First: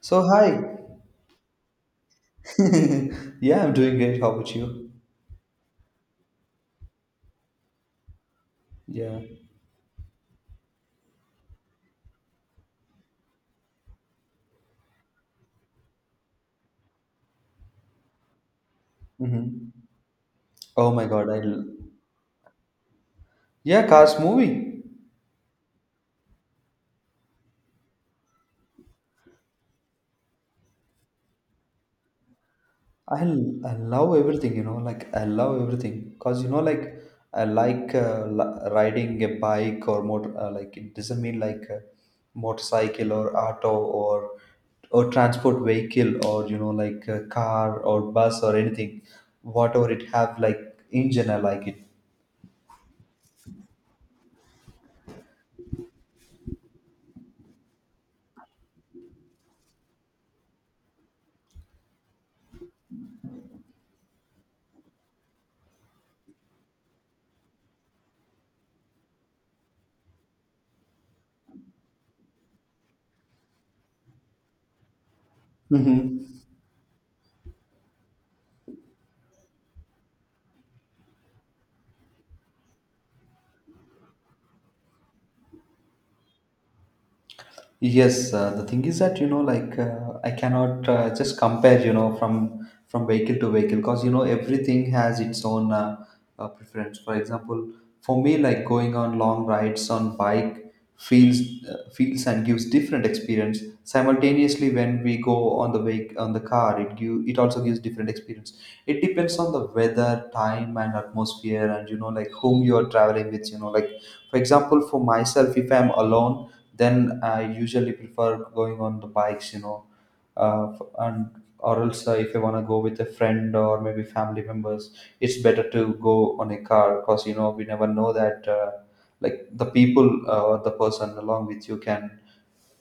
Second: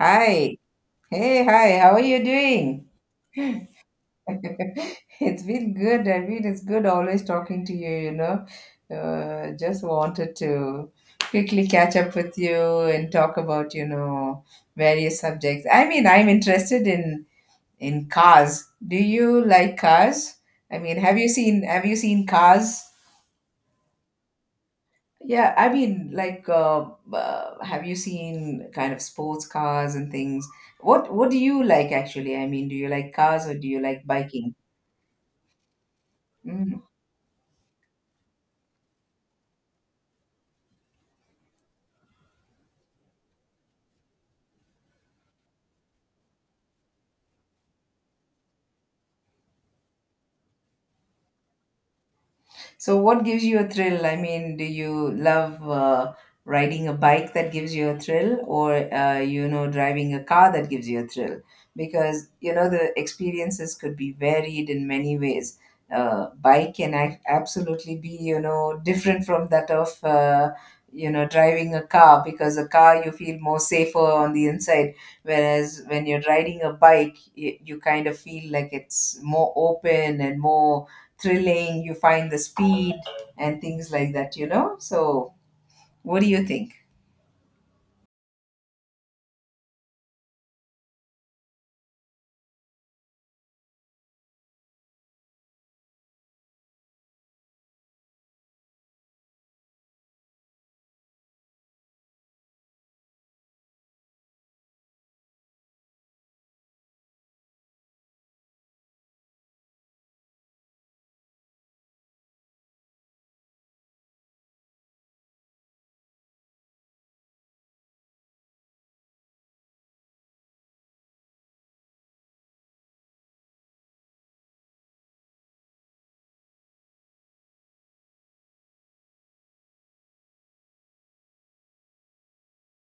So hi. Hey, hi. How are you doing? Yeah, I'm doing great. How about you? It's been good. I mean, it's good always talking to you, you know. Yeah. Just wanted to quickly catch up with you and talk about, you know, various subjects. I mean, I'm interested in cars. Do you like Mm-hmm. cars? I Oh mean, my have you God, seen have you seen cars? yeah, Cars movie. Yeah, I mean, like, have you seen kind of sports cars and things? What do you like actually? I mean, do you like cars or do I you like love biking? everything. You know, like I love everything. Cause you know, Mm-hmm. like I like riding a bike or motor. Like it doesn't mean like a motorcycle or auto or transport vehicle or you know like a car or bus or anything. Whatever it have like engine, I like So, what gives you a thrill? I mean, do you love riding a bike that gives you a thrill, or you know, driving a car that gives you a thrill? Because you know, the experiences could be varied in many ways. Bike can absolutely be you know different from that of you know driving a car because a car you feel more safer on the inside, whereas when it. you're riding a bike, you kind of feel like it's more open and more thrilling. You find the speed and things like that, you know, so what do you think? Yes, the thing is that you know, like I cannot just compare, you know, from vehicle to vehicle, because you know everything has its own preference. For example, for me, like going on long rides on bike feels feels and gives different experience. Simultaneously, when we go on the vehicle on the car, it also gives different experience. It depends on the weather, time, and atmosphere, and you know, like whom you are traveling with. You know, like for example, for myself, if I'm alone, then I usually prefer going on the bikes, you know, f- and or else if I want to go with a friend or maybe family members, it's better to go on a car because you know we never know that like the people or the person along with you can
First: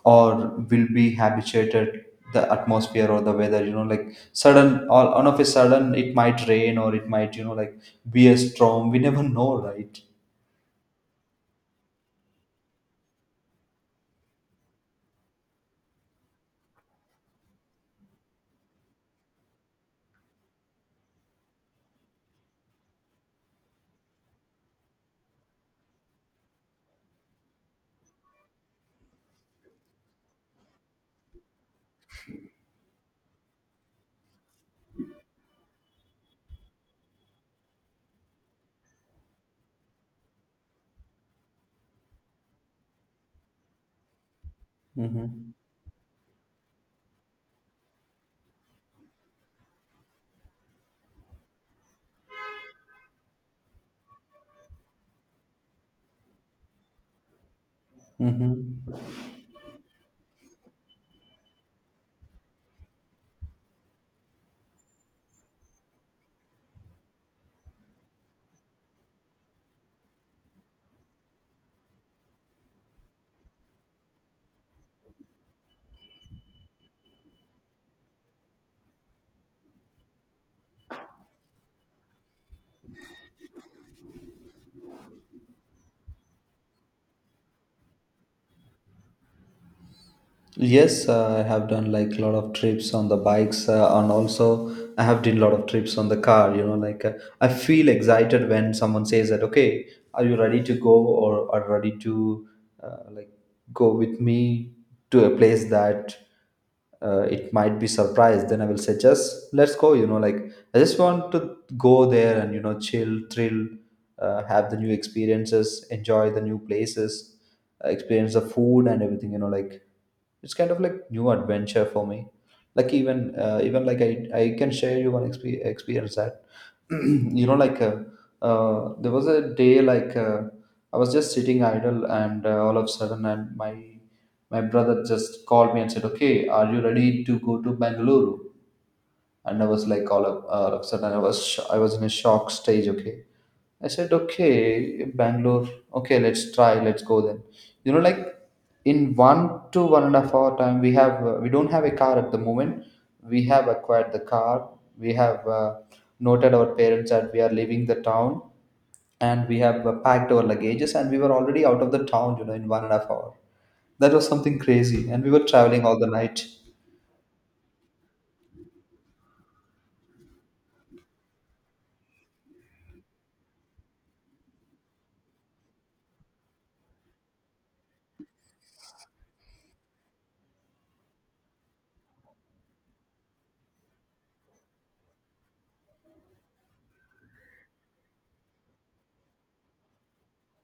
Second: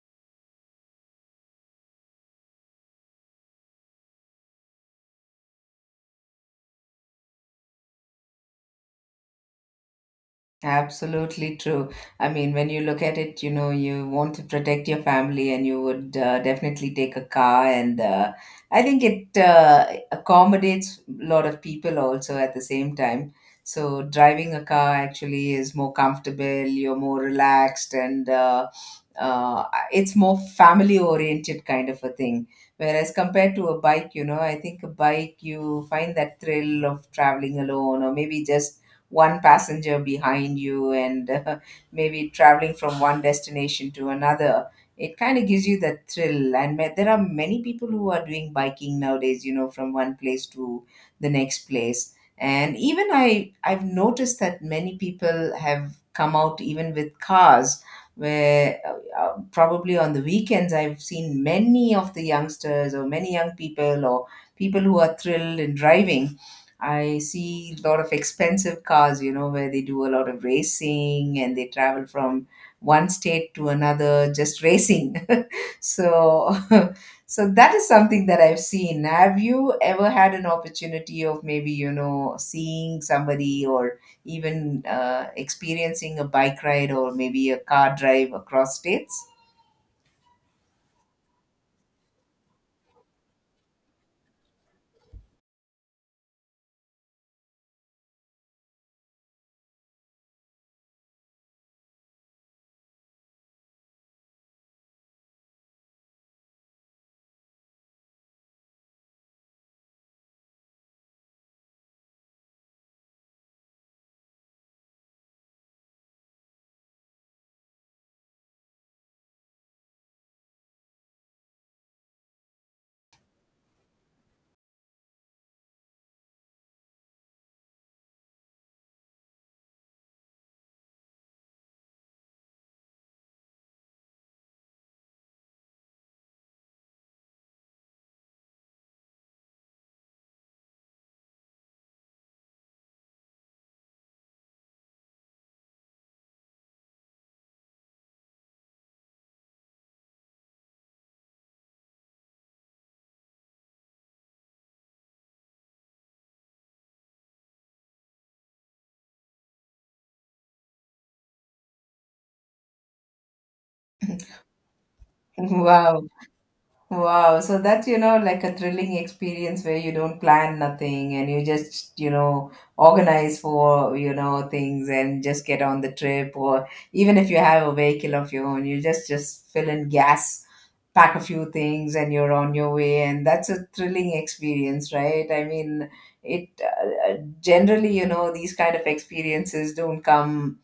or will be habituated the atmosphere or the weather, you know, like sudden all on of a sudden it might rain or it might you know like be a storm. We never know, right? Absolutely true. I mean, when you look at it, you know, you want to protect your family and you would definitely take a car. And I think it accommodates a lot of people also at the same time. So, driving a car actually is more comfortable, you're more relaxed, and uh, it's more family oriented kind of a thing. Whereas compared to a bike, you know, I think a bike, you find that thrill of traveling alone or maybe just one passenger behind you and maybe traveling from one destination to another, it kind of Mm-hmm. gives you that thrill. And there are many people who are doing biking nowadays, you know, from one place to the next place. And even I've noticed that many people have come out even with cars where Mm-hmm. Probably on the weekends I've seen many of the youngsters or many young people or people who are thrilled in driving. I see a lot of expensive cars, you know, where they do a lot of racing and they travel from one state to another just racing. so, so that is something that I've seen. Have you ever had an opportunity of maybe, you know, seeing somebody or even experiencing a bike ride or maybe a car drive across states? Yes, I have done like a lot of trips on the bikes, and also I have done a lot of trips on the car. You know, like I feel excited when someone says that, okay, are you ready to go or are ready to like go with me to a place that it might be surprised? Then I will say, just let's go. You know, like I just want to go there and you know, chill, thrill, have the new experiences, enjoy the new places, experience the food and everything. You know, like it's kind of like new adventure for me like even like I can share you one experience that you know like there was a day like I was just sitting idle and all of a sudden and my brother just called me and said okay, are you ready to go to Bangalore? And I was like all of a sudden I was I was in a shock stage. Okay, I said okay, Bangalore. Okay, let's try. Let's go then. You know, like in 1 to 1.5 hour time, we don't have a car at the moment. We have acquired the car. We have noted our parents that we are leaving the town, and we have packed our luggages and we were already out of the town, you know, in 1.5 hour. That was something crazy and we were traveling all Wow. the night. Wow, so that's, you know, like a thrilling experience where you don't plan nothing and you just, you know, organize for, you know, things and just get on the trip. Or even if you have a vehicle of your own, you just fill in gas, pack a few things and you're on your way, and that's a thrilling experience, right? I mean, it generally, you know, these kind of experiences don't come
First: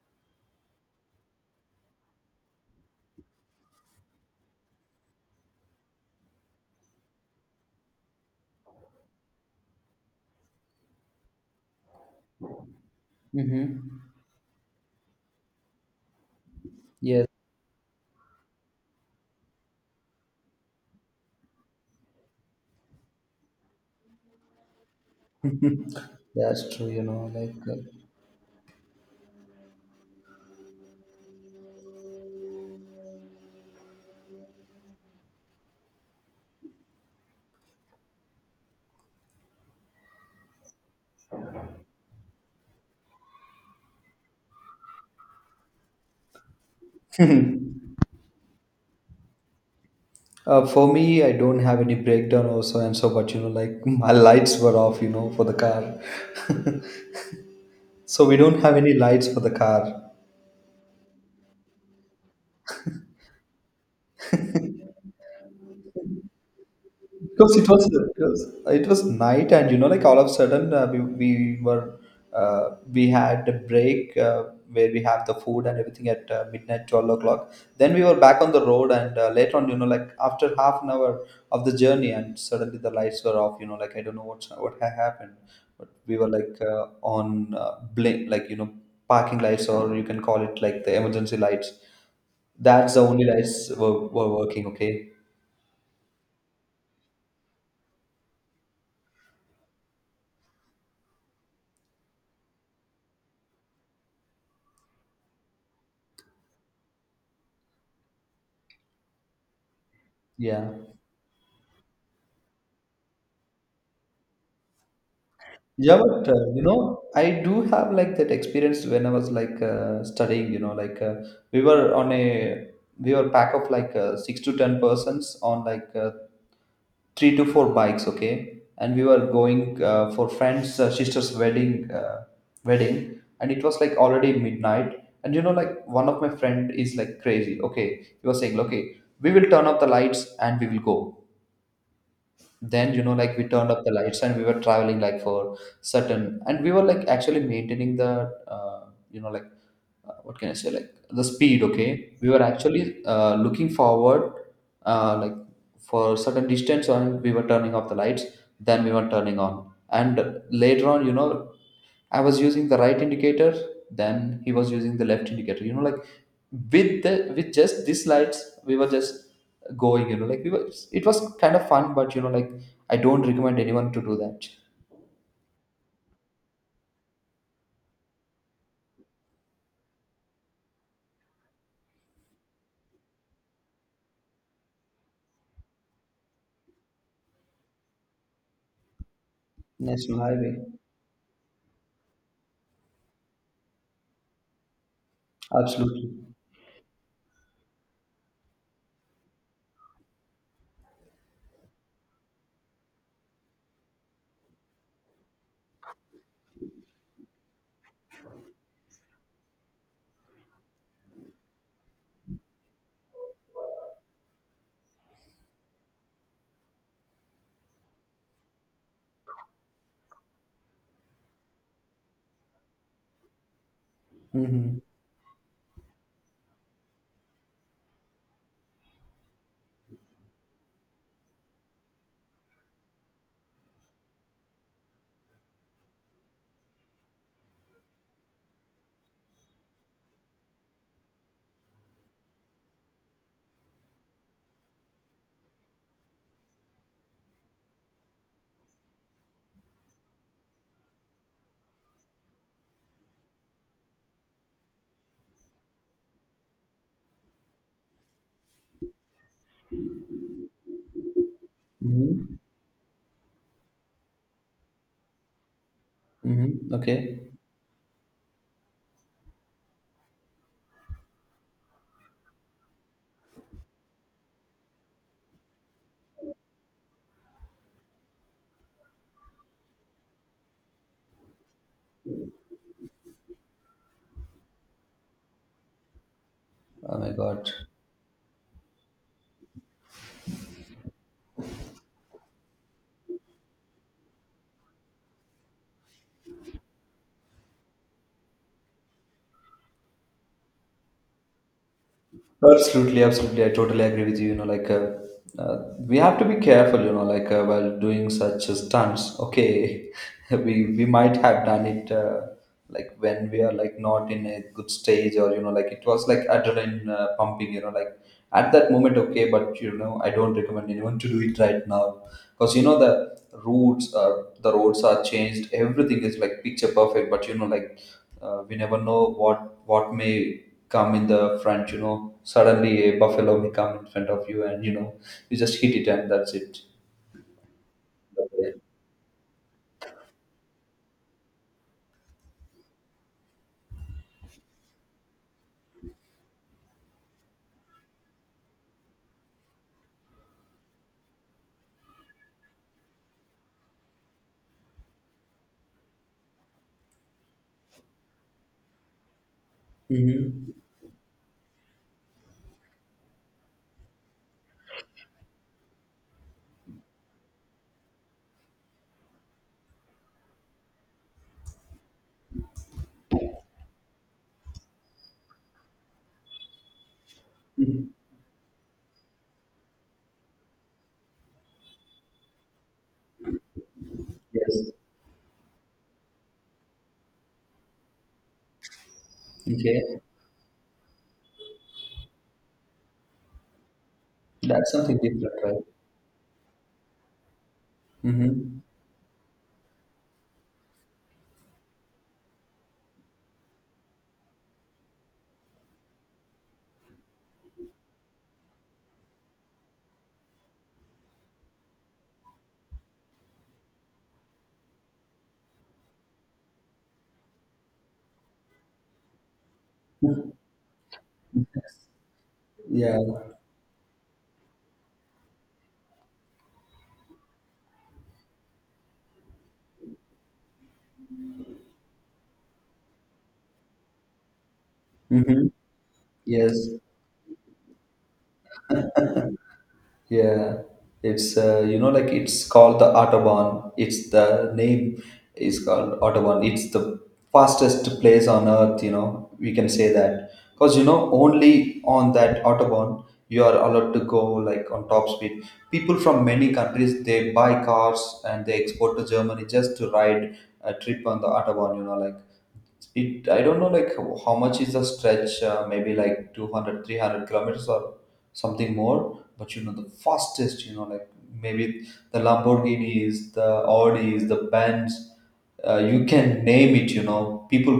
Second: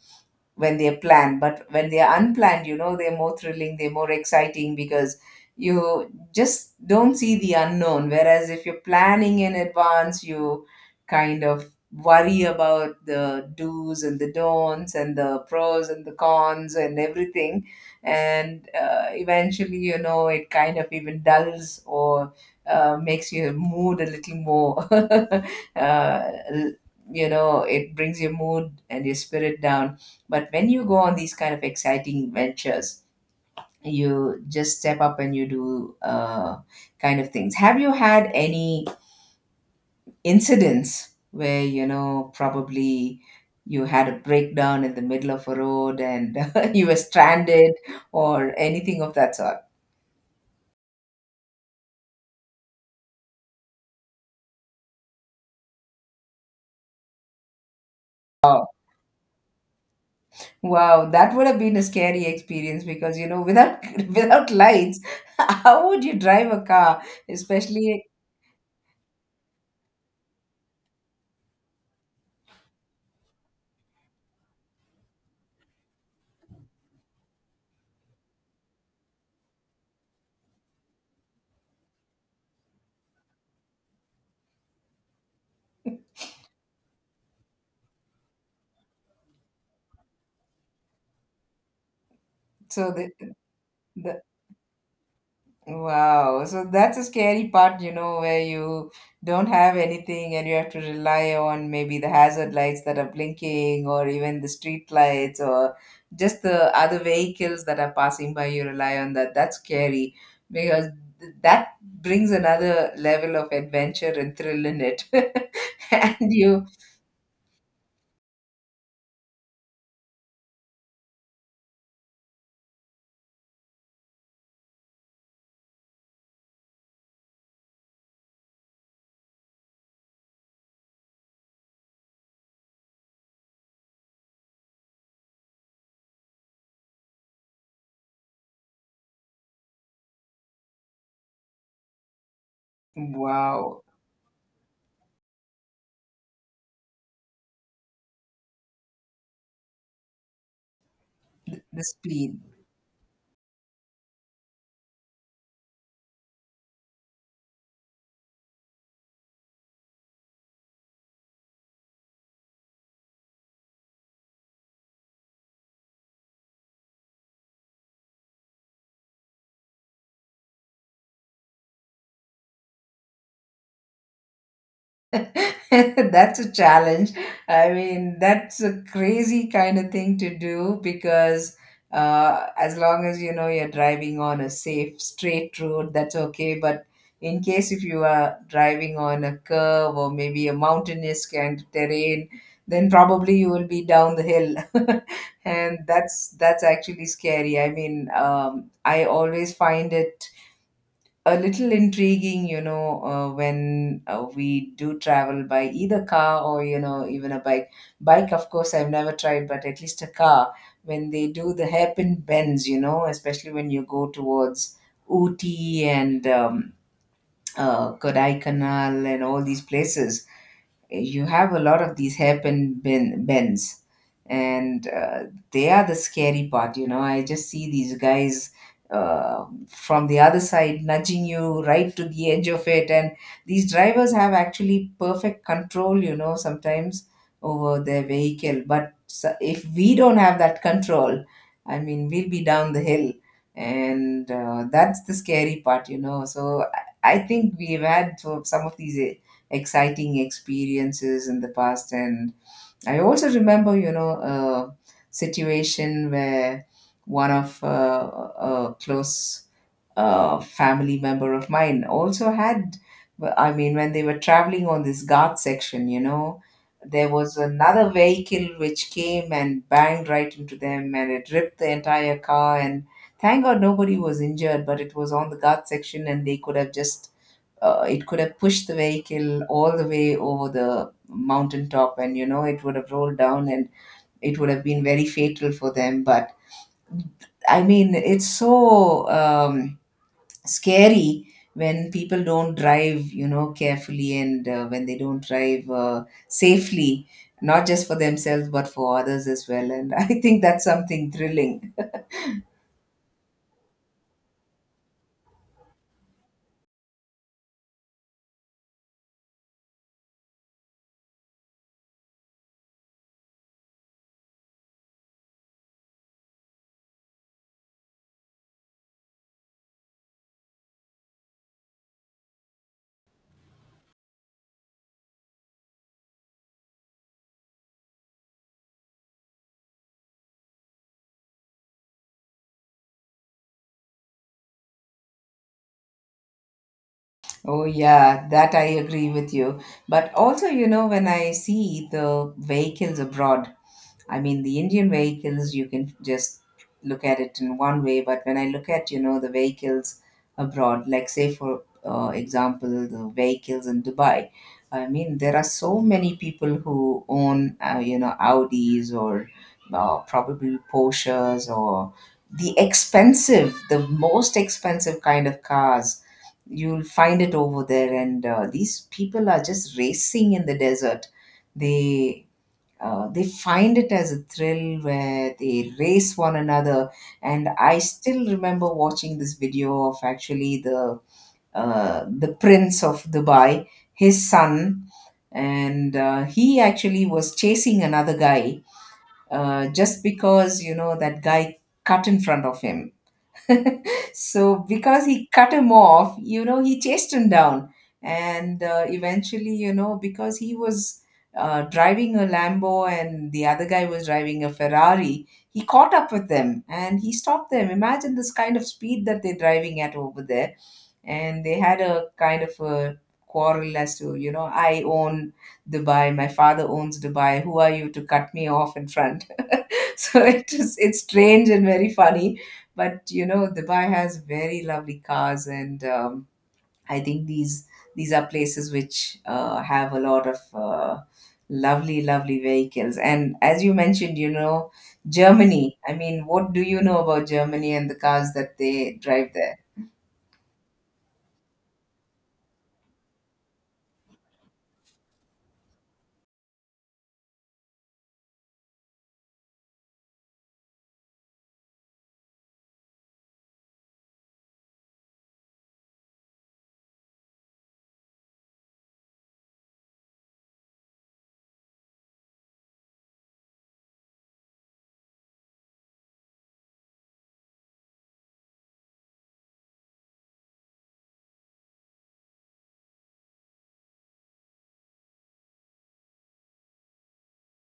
when they're planned, but when they're unplanned, you know, they're more thrilling, they're more exciting, because you just don't see the unknown. Whereas if you're planning in advance, you kind of worry about the do's Mm-hmm. and the don'ts and the pros and the cons and everything. And eventually, you know, it kind of even dulls or makes your mood a little more l- That's true, you you know, like know, it brings your mood and your spirit down. But when you go on these kind of exciting ventures, you just step up and you do kind of things. Have you had any incidents where, you know, probably you had a breakdown in the middle of a road and you were uh, stranded or anything of that sort? For me, I don't have any breakdown also, and so but you know, like my lights were off, you know, for the car, so we don't Wow. have any lights for the car. Wow, that would have been a scary experience, because you know, without without because lights, how would you drive a car, especially because it was night and you know like all of a sudden we were we had a break where we have the food and everything at midnight 12 o'clock, then we were back on the road and later on you know like after half an hour of the journey and suddenly the lights were off, you know, like I don't know what had happened but we were like on blink like you know parking lights or you can call it like the emergency lights. so That's the only lights the were working, okay? Wow. So that's a scary part, you know, where you don't have anything and you have to rely on maybe the hazard lights that are blinking, or even the street lights, or just the other vehicles that are passing by. You rely on that. That's scary Yeah. because that brings another level of adventure and thrill in it. Yeah, And but you know, I do have like that experience when I was like studying, you know, like we were on a we were pack of like six to ten persons on like three to four bikes, okay? And we were going for friends' sister's wedding, and it was like already midnight. And you know, like one of my friend is like crazy, okay? He was saying, okay, we will turn off the lights and we will go, then you know like we turned wow, up the lights and we were traveling like for certain and we were like actually maintaining the you know like what can I say like the the speed, the okay, we speed. were actually looking forward like for certain distance and we were turning off the lights, then we were turning on, and later on you know I was using the right indicator, then he was using the left indicator, you know, like with just these lights we were just going, you know, like we were, it was kind of fun, but you know like I don't recommend anyone to do that. That's a challenge. I mean, that's a crazy kind of thing to do because as long as you know you're driving on a safe, straight road, that's okay. But in case if you are driving on a curve or National maybe a highway. mountainous kind of terrain, then probably you will be down the hill, and Absolutely. that's actually scary. I mean, I always find it a little intriguing, you know, when we do travel by either car or, you know, even a bike. Bike, of course, I've never tried, but at least a car, when they do the hairpin bends, you know, especially when you go towards Ooty and Kodaikanal and all these places, you have a lot of these hairpin bends. Mm-hmm. And they are the scary part, you know. I just see these guys from the other side nudging you right to the edge of it. And these drivers have actually perfect control, you know, sometimes over their vehicle. But if we don't have that control, I mean, we'll be down the hill. And that's the scary part, you know. So I think we've had some of these exciting experiences in the past. And I also remember, you know, a situation where one of a close family member of mine also Mm-hmm. had, I mean, when they were traveling on this guard section, you know, Mm-hmm. Okay. there was another vehicle which came and banged right into them and it ripped the entire car. And thank god nobody was injured, but it was on the guard section and they could have just it could have pushed the vehicle all the way over the mountaintop and you know it would have rolled down and it would have been very fatal for them. But Oh my God. I mean, it's so scary when people don't drive, you know, carefully, and when they don't drive safely, not just for themselves but for others as well. And I think that's something thrilling. Absolutely, absolutely. I totally agree with you. You know, like we have to be careful. You know, like while doing such stunts. Okay, we might have done it like when we are like not in a good stage, or you know, like it was like adrenaline pumping. You know, like at that moment, okay. But you know, I don't recommend anyone to do it right now because you know the roads are changed. Everything is like picture perfect, but you know, like we never know what may come in the front, you know, suddenly a buffalo may come in front of you and you know you just hit it and that's it. Oh yeah, that Okay. I agree with you. But also, you know, when I see the vehicles abroad, I mean, the Indian vehicles, you can just look at it in one way, but when I look at, you know, the vehicles abroad, like say for example, the vehicles in Dubai, I mean, there are so many people who own, you know, Audis or probably Porsches or the expensive, the most expensive kind of cars. You'll find it over there. And these people are just racing in the desert. they they find it as a thrill where they race one another. And I still remember watching this video of actually the prince of Dubai, his Yes. son. And he actually was chasing another guy Okay, just because you know that guy cut in front of him. So that's something because he different, cut right? him off, you know, he chased him down. Mm-hmm. And eventually, you know, because he was driving a lambo and the other guy was driving a ferrari, he caught up with them and he stopped them. Imagine this kind of speed that they're driving at over there. And they had a kind of a quarrel as to, you know, I own Dubai, my father owns Dubai, who are you to cut me off in front? So it is, it's strange and very funny. Yeah. But you know, Dubai has very lovely cars. And I think these are places which have a lot of uh, lovely, lovely vehicles. And as you mentioned, you know, Mm-hmm. Germany, I mean, what do Yes. you know about Germany and the cars that they drive there? Yeah, it's you know like it's called the autobahn. It's the name is called autobahn. It's the fastest place on earth. You know we can say that because you know only on that autobahn you are allowed to go like on top speed. People from many countries they buy cars and they export to Germany just to ride a trip on the autobahn. You know like it I don't know like how much is the stretch, maybe like 200 300 kilometers or something more, but you know the fastest you know like maybe the Lamborghinis, the Audis, the Benz, you can name it, you know, people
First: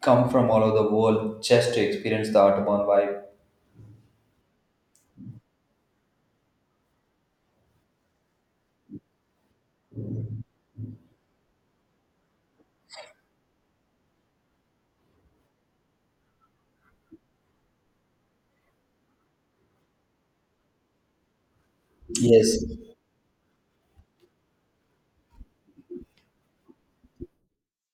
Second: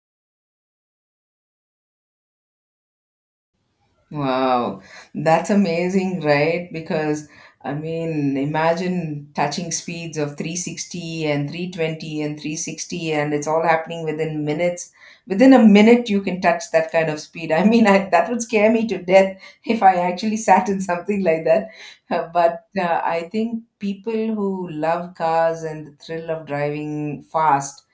come from all over the world just to experience the autobahn vibe. Wow, that's amazing, right? Because I mean, imagine touching speeds of 360 and 320 and 360, and it's all happening within minutes. Within a minute, you can touch that kind of speed. I mean, that would scare me to death if I actually sat in something like that. Uh, Yes. But uh, I think people who love cars and the thrill of driving fast,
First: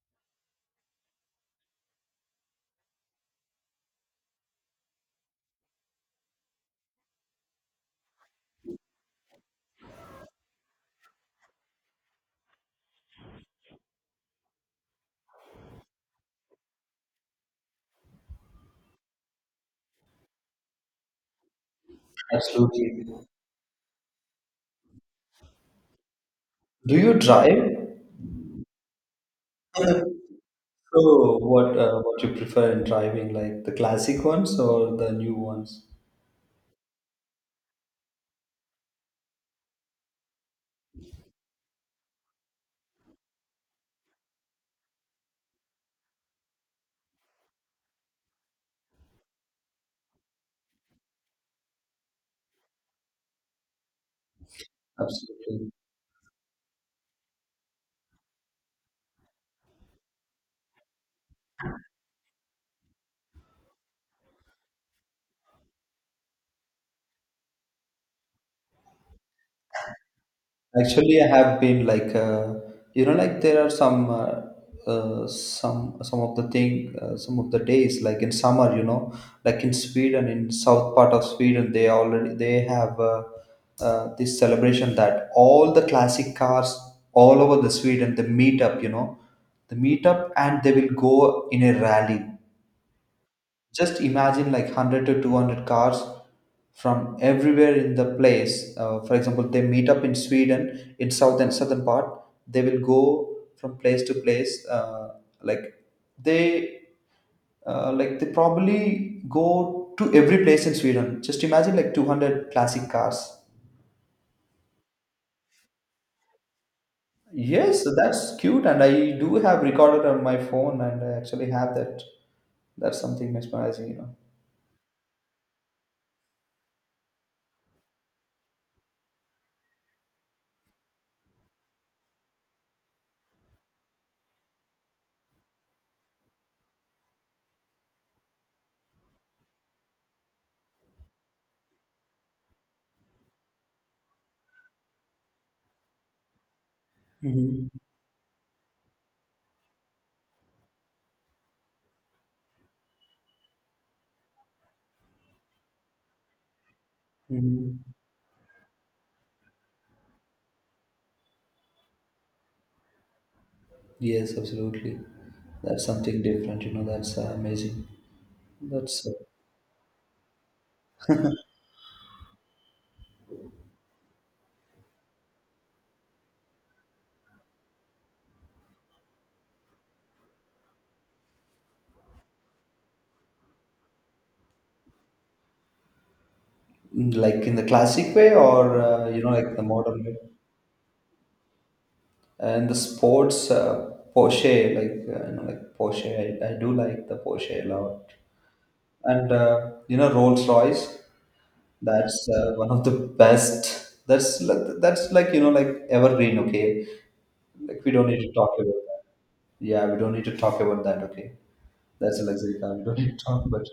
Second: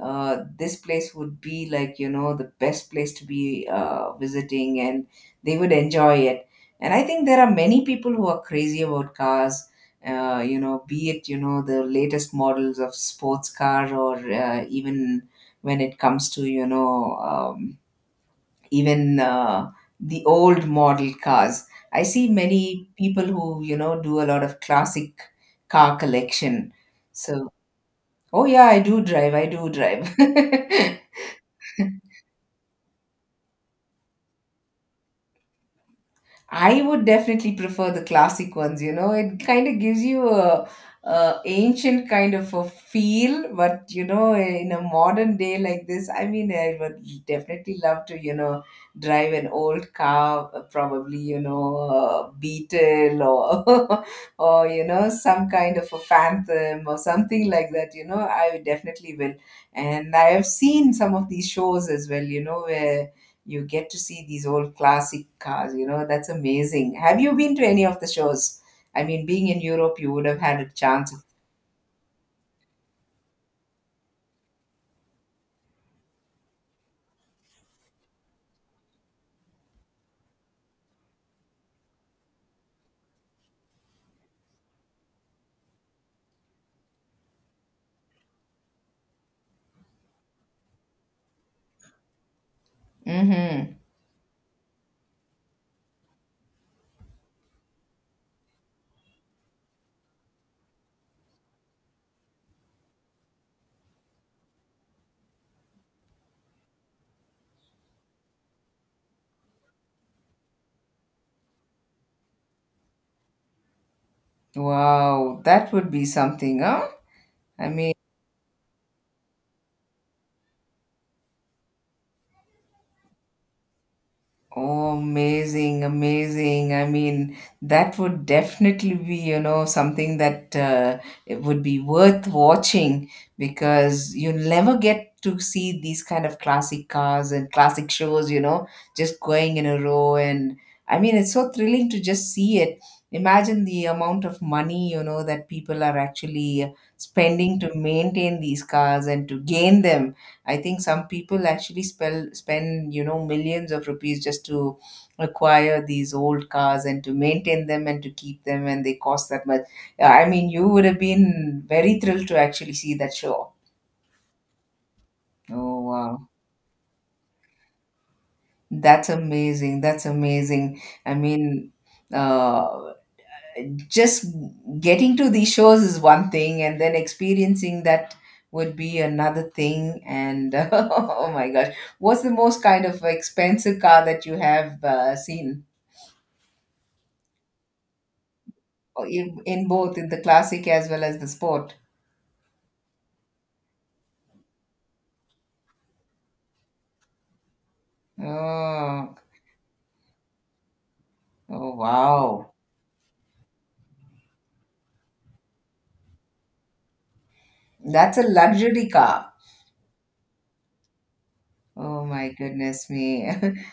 this place would be like you know the best place to be visiting, and they would enjoy it. And I think there are many people who are crazy about cars, you know, be it you know the latest models of sports car or even when it comes to you know even the old model cars. I see many Absolutely. people who, you know, do a lot of classic car collection. Do you So drive? oh yeah, I do drive, I do drive. So, what you prefer in driving, like the classic ones or the new ones? I would definitely prefer the classic ones, you know. It kind of gives you a ancient kind of a feel, but you know, in a modern day like this, I mean, I would definitely love to, you know, drive an old car, probably, you know, a Beetle or or you know, some Absolutely. kind of a Phantom or something like that, you know. I definitely will. And I have seen some of these shows as well, you know, where you get to see these old classic cars, you know, that's amazing. Have you been to any of the shows? I mean, being in Europe, you would have had a chance. Actually, I have been like, you know, like there are some, some of the thing, some of the days, like in summer, you know, like in Sweden, in south part of Sweden, they have this celebration that all the classic cars all over the Sweden they meet up, you know, they meet up and they will go in a rally. Mm-hmm. Just imagine like 100 to 200 cars from everywhere in the place, for example they meet up in Sweden, in southern part, they will go from place to place, like they like they probably go to every place in Sweden. Just imagine like 200 classic cars. Wow, that would be something, huh? I Yes, so mean, that's cute and I do have recorded on my phone and I actually have that. That's something mesmerizing, you know. oh, amazing, amazing. I mean, that would definitely be, you know, something that it would be worth watching, because you never get to see these kind of classic cars and classic shows, you know, just going in a row. And I mean, it's so thrilling to just see it. Imagine the amount of money, you know, that people are actually spending Mhm. to maintain these cars and to gain them. I think some people actually spend, you know, millions of rupees just to acquire these old cars and to maintain Mhm. them and to keep them, and they cost that much. Yeah, I mean, you would have been very thrilled to actually see that show. Yes, absolutely. Oh, That's something wow. different. You know, that's amazing. That's That's amazing. That's amazing. I mean, uh, just getting to these shows is one thing, and then experiencing that would be another thing. And oh my gosh, what's the most kind of expensive car that you have seen? like in the classic way, or Oh, you know, like the in both, modern in way. the classic as well as the sport. And the sports Porsche, like you know, like Porsche. I do like the Porsche a lot. Oh, And you know, Rolls Royce. oh That's wow, one of the best. That's like you know, like evergreen. Okay, like we don't that's need a to talk about luxury that. car. Yeah, we don't need to talk about that. Okay, Oh that's a my luxury car. We goodness don't need to me. talk about.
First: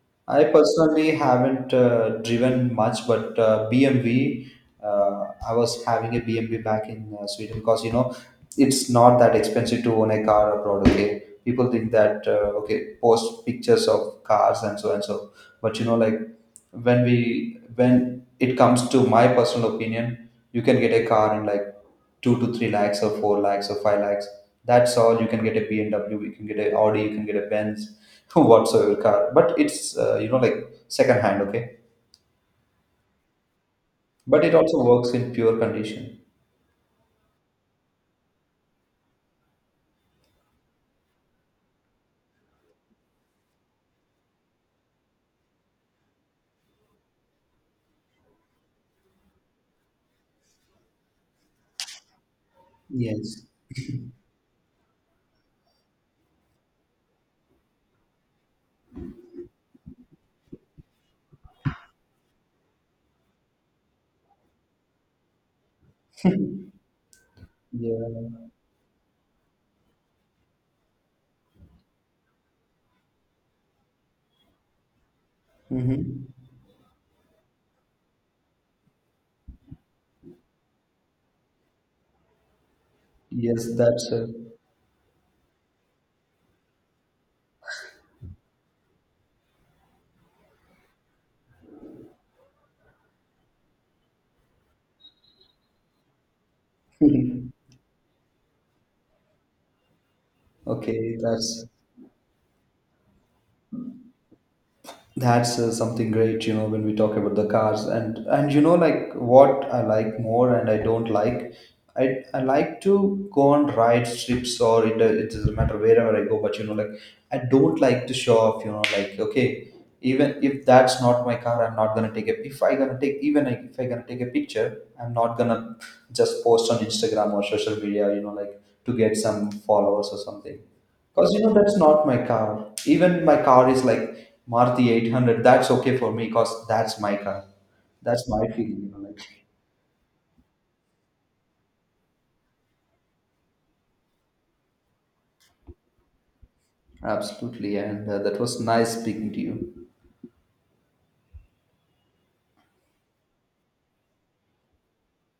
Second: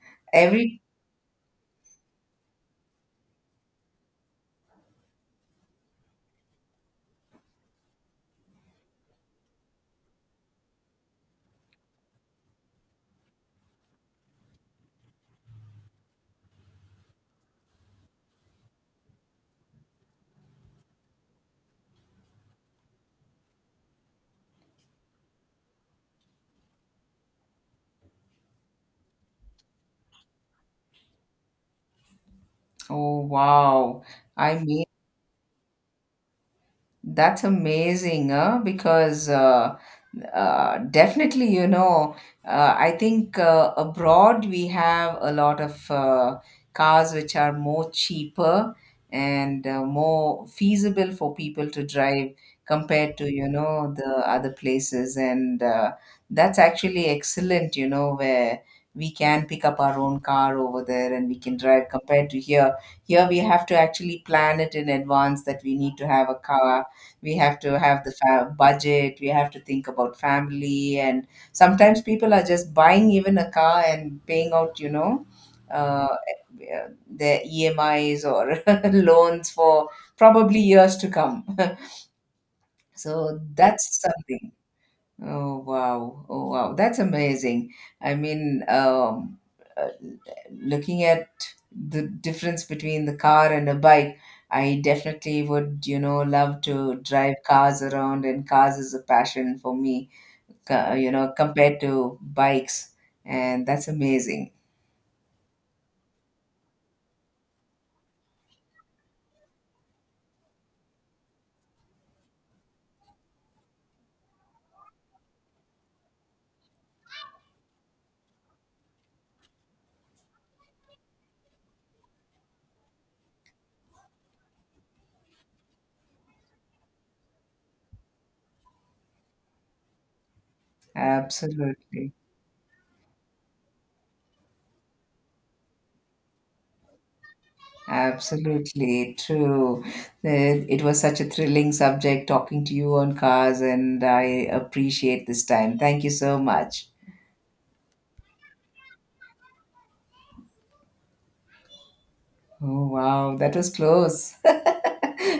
I Every personally haven't driven much, but BMW, uh, I was having a BMW back in Sweden because you know it's not that expensive to own a car abroad. Okay, people think that okay, post pictures of cars and so, but you know like when it comes to my personal opinion, you can get a car in like two to three lakhs or four lakhs or five lakhs. That's all. You can get a BMW, you can get a Audi, you can get a Benz, whatsoever car, but it's you know like second hand, okay, oh wow, but it I also mean, works in pure condition. that's amazing, huh? Because definitely, you know, I think abroad we have a lot of cars which are more cheaper and more feasible for people to drive compared to, Yes. you know, the other places. And that's actually excellent, you know, where we can pick up our own car over there and we can drive compared to here. Here we have to actually plan it in advance that we need to have a car. We have to have the Yeah. Budget, we have to think about family. And sometimes people are just buying even a car and paying out, you know, uh, Mm-hmm. their EMIs or loans for probably years to come. So Yes, that's that's something. Oh wow! Oh wow! That's amazing. I mean, uh, looking at the difference between the car and a bike, I definitely would, you know, love to drive it. cars around, and cars is a passion for me. You Okay, know, that's compared to bikes, and that's amazing. That's something great, you know, when we talk about the cars and you know like what I like more and I don't like. I, I like to go on ride trips, or it doesn't matter wherever I go. But you know, like I don't like to show off. You know, like okay, even if that's not my car, I'm not gonna take a. If I gonna take even if I gonna take a picture, I'm not gonna just post on Instagram or social media. You know, like to get some followers or something because you know that's not Absolutely, my car. Even my car is like Maruti 800. That's okay for me because that's my car. That's my feeling. You know, absolutely like true. It was such a thrilling subject talking to you on cars, and I appreciate this time. Thank you so much. absolutely. And that was nice speaking to you. Oh, wow, that was close.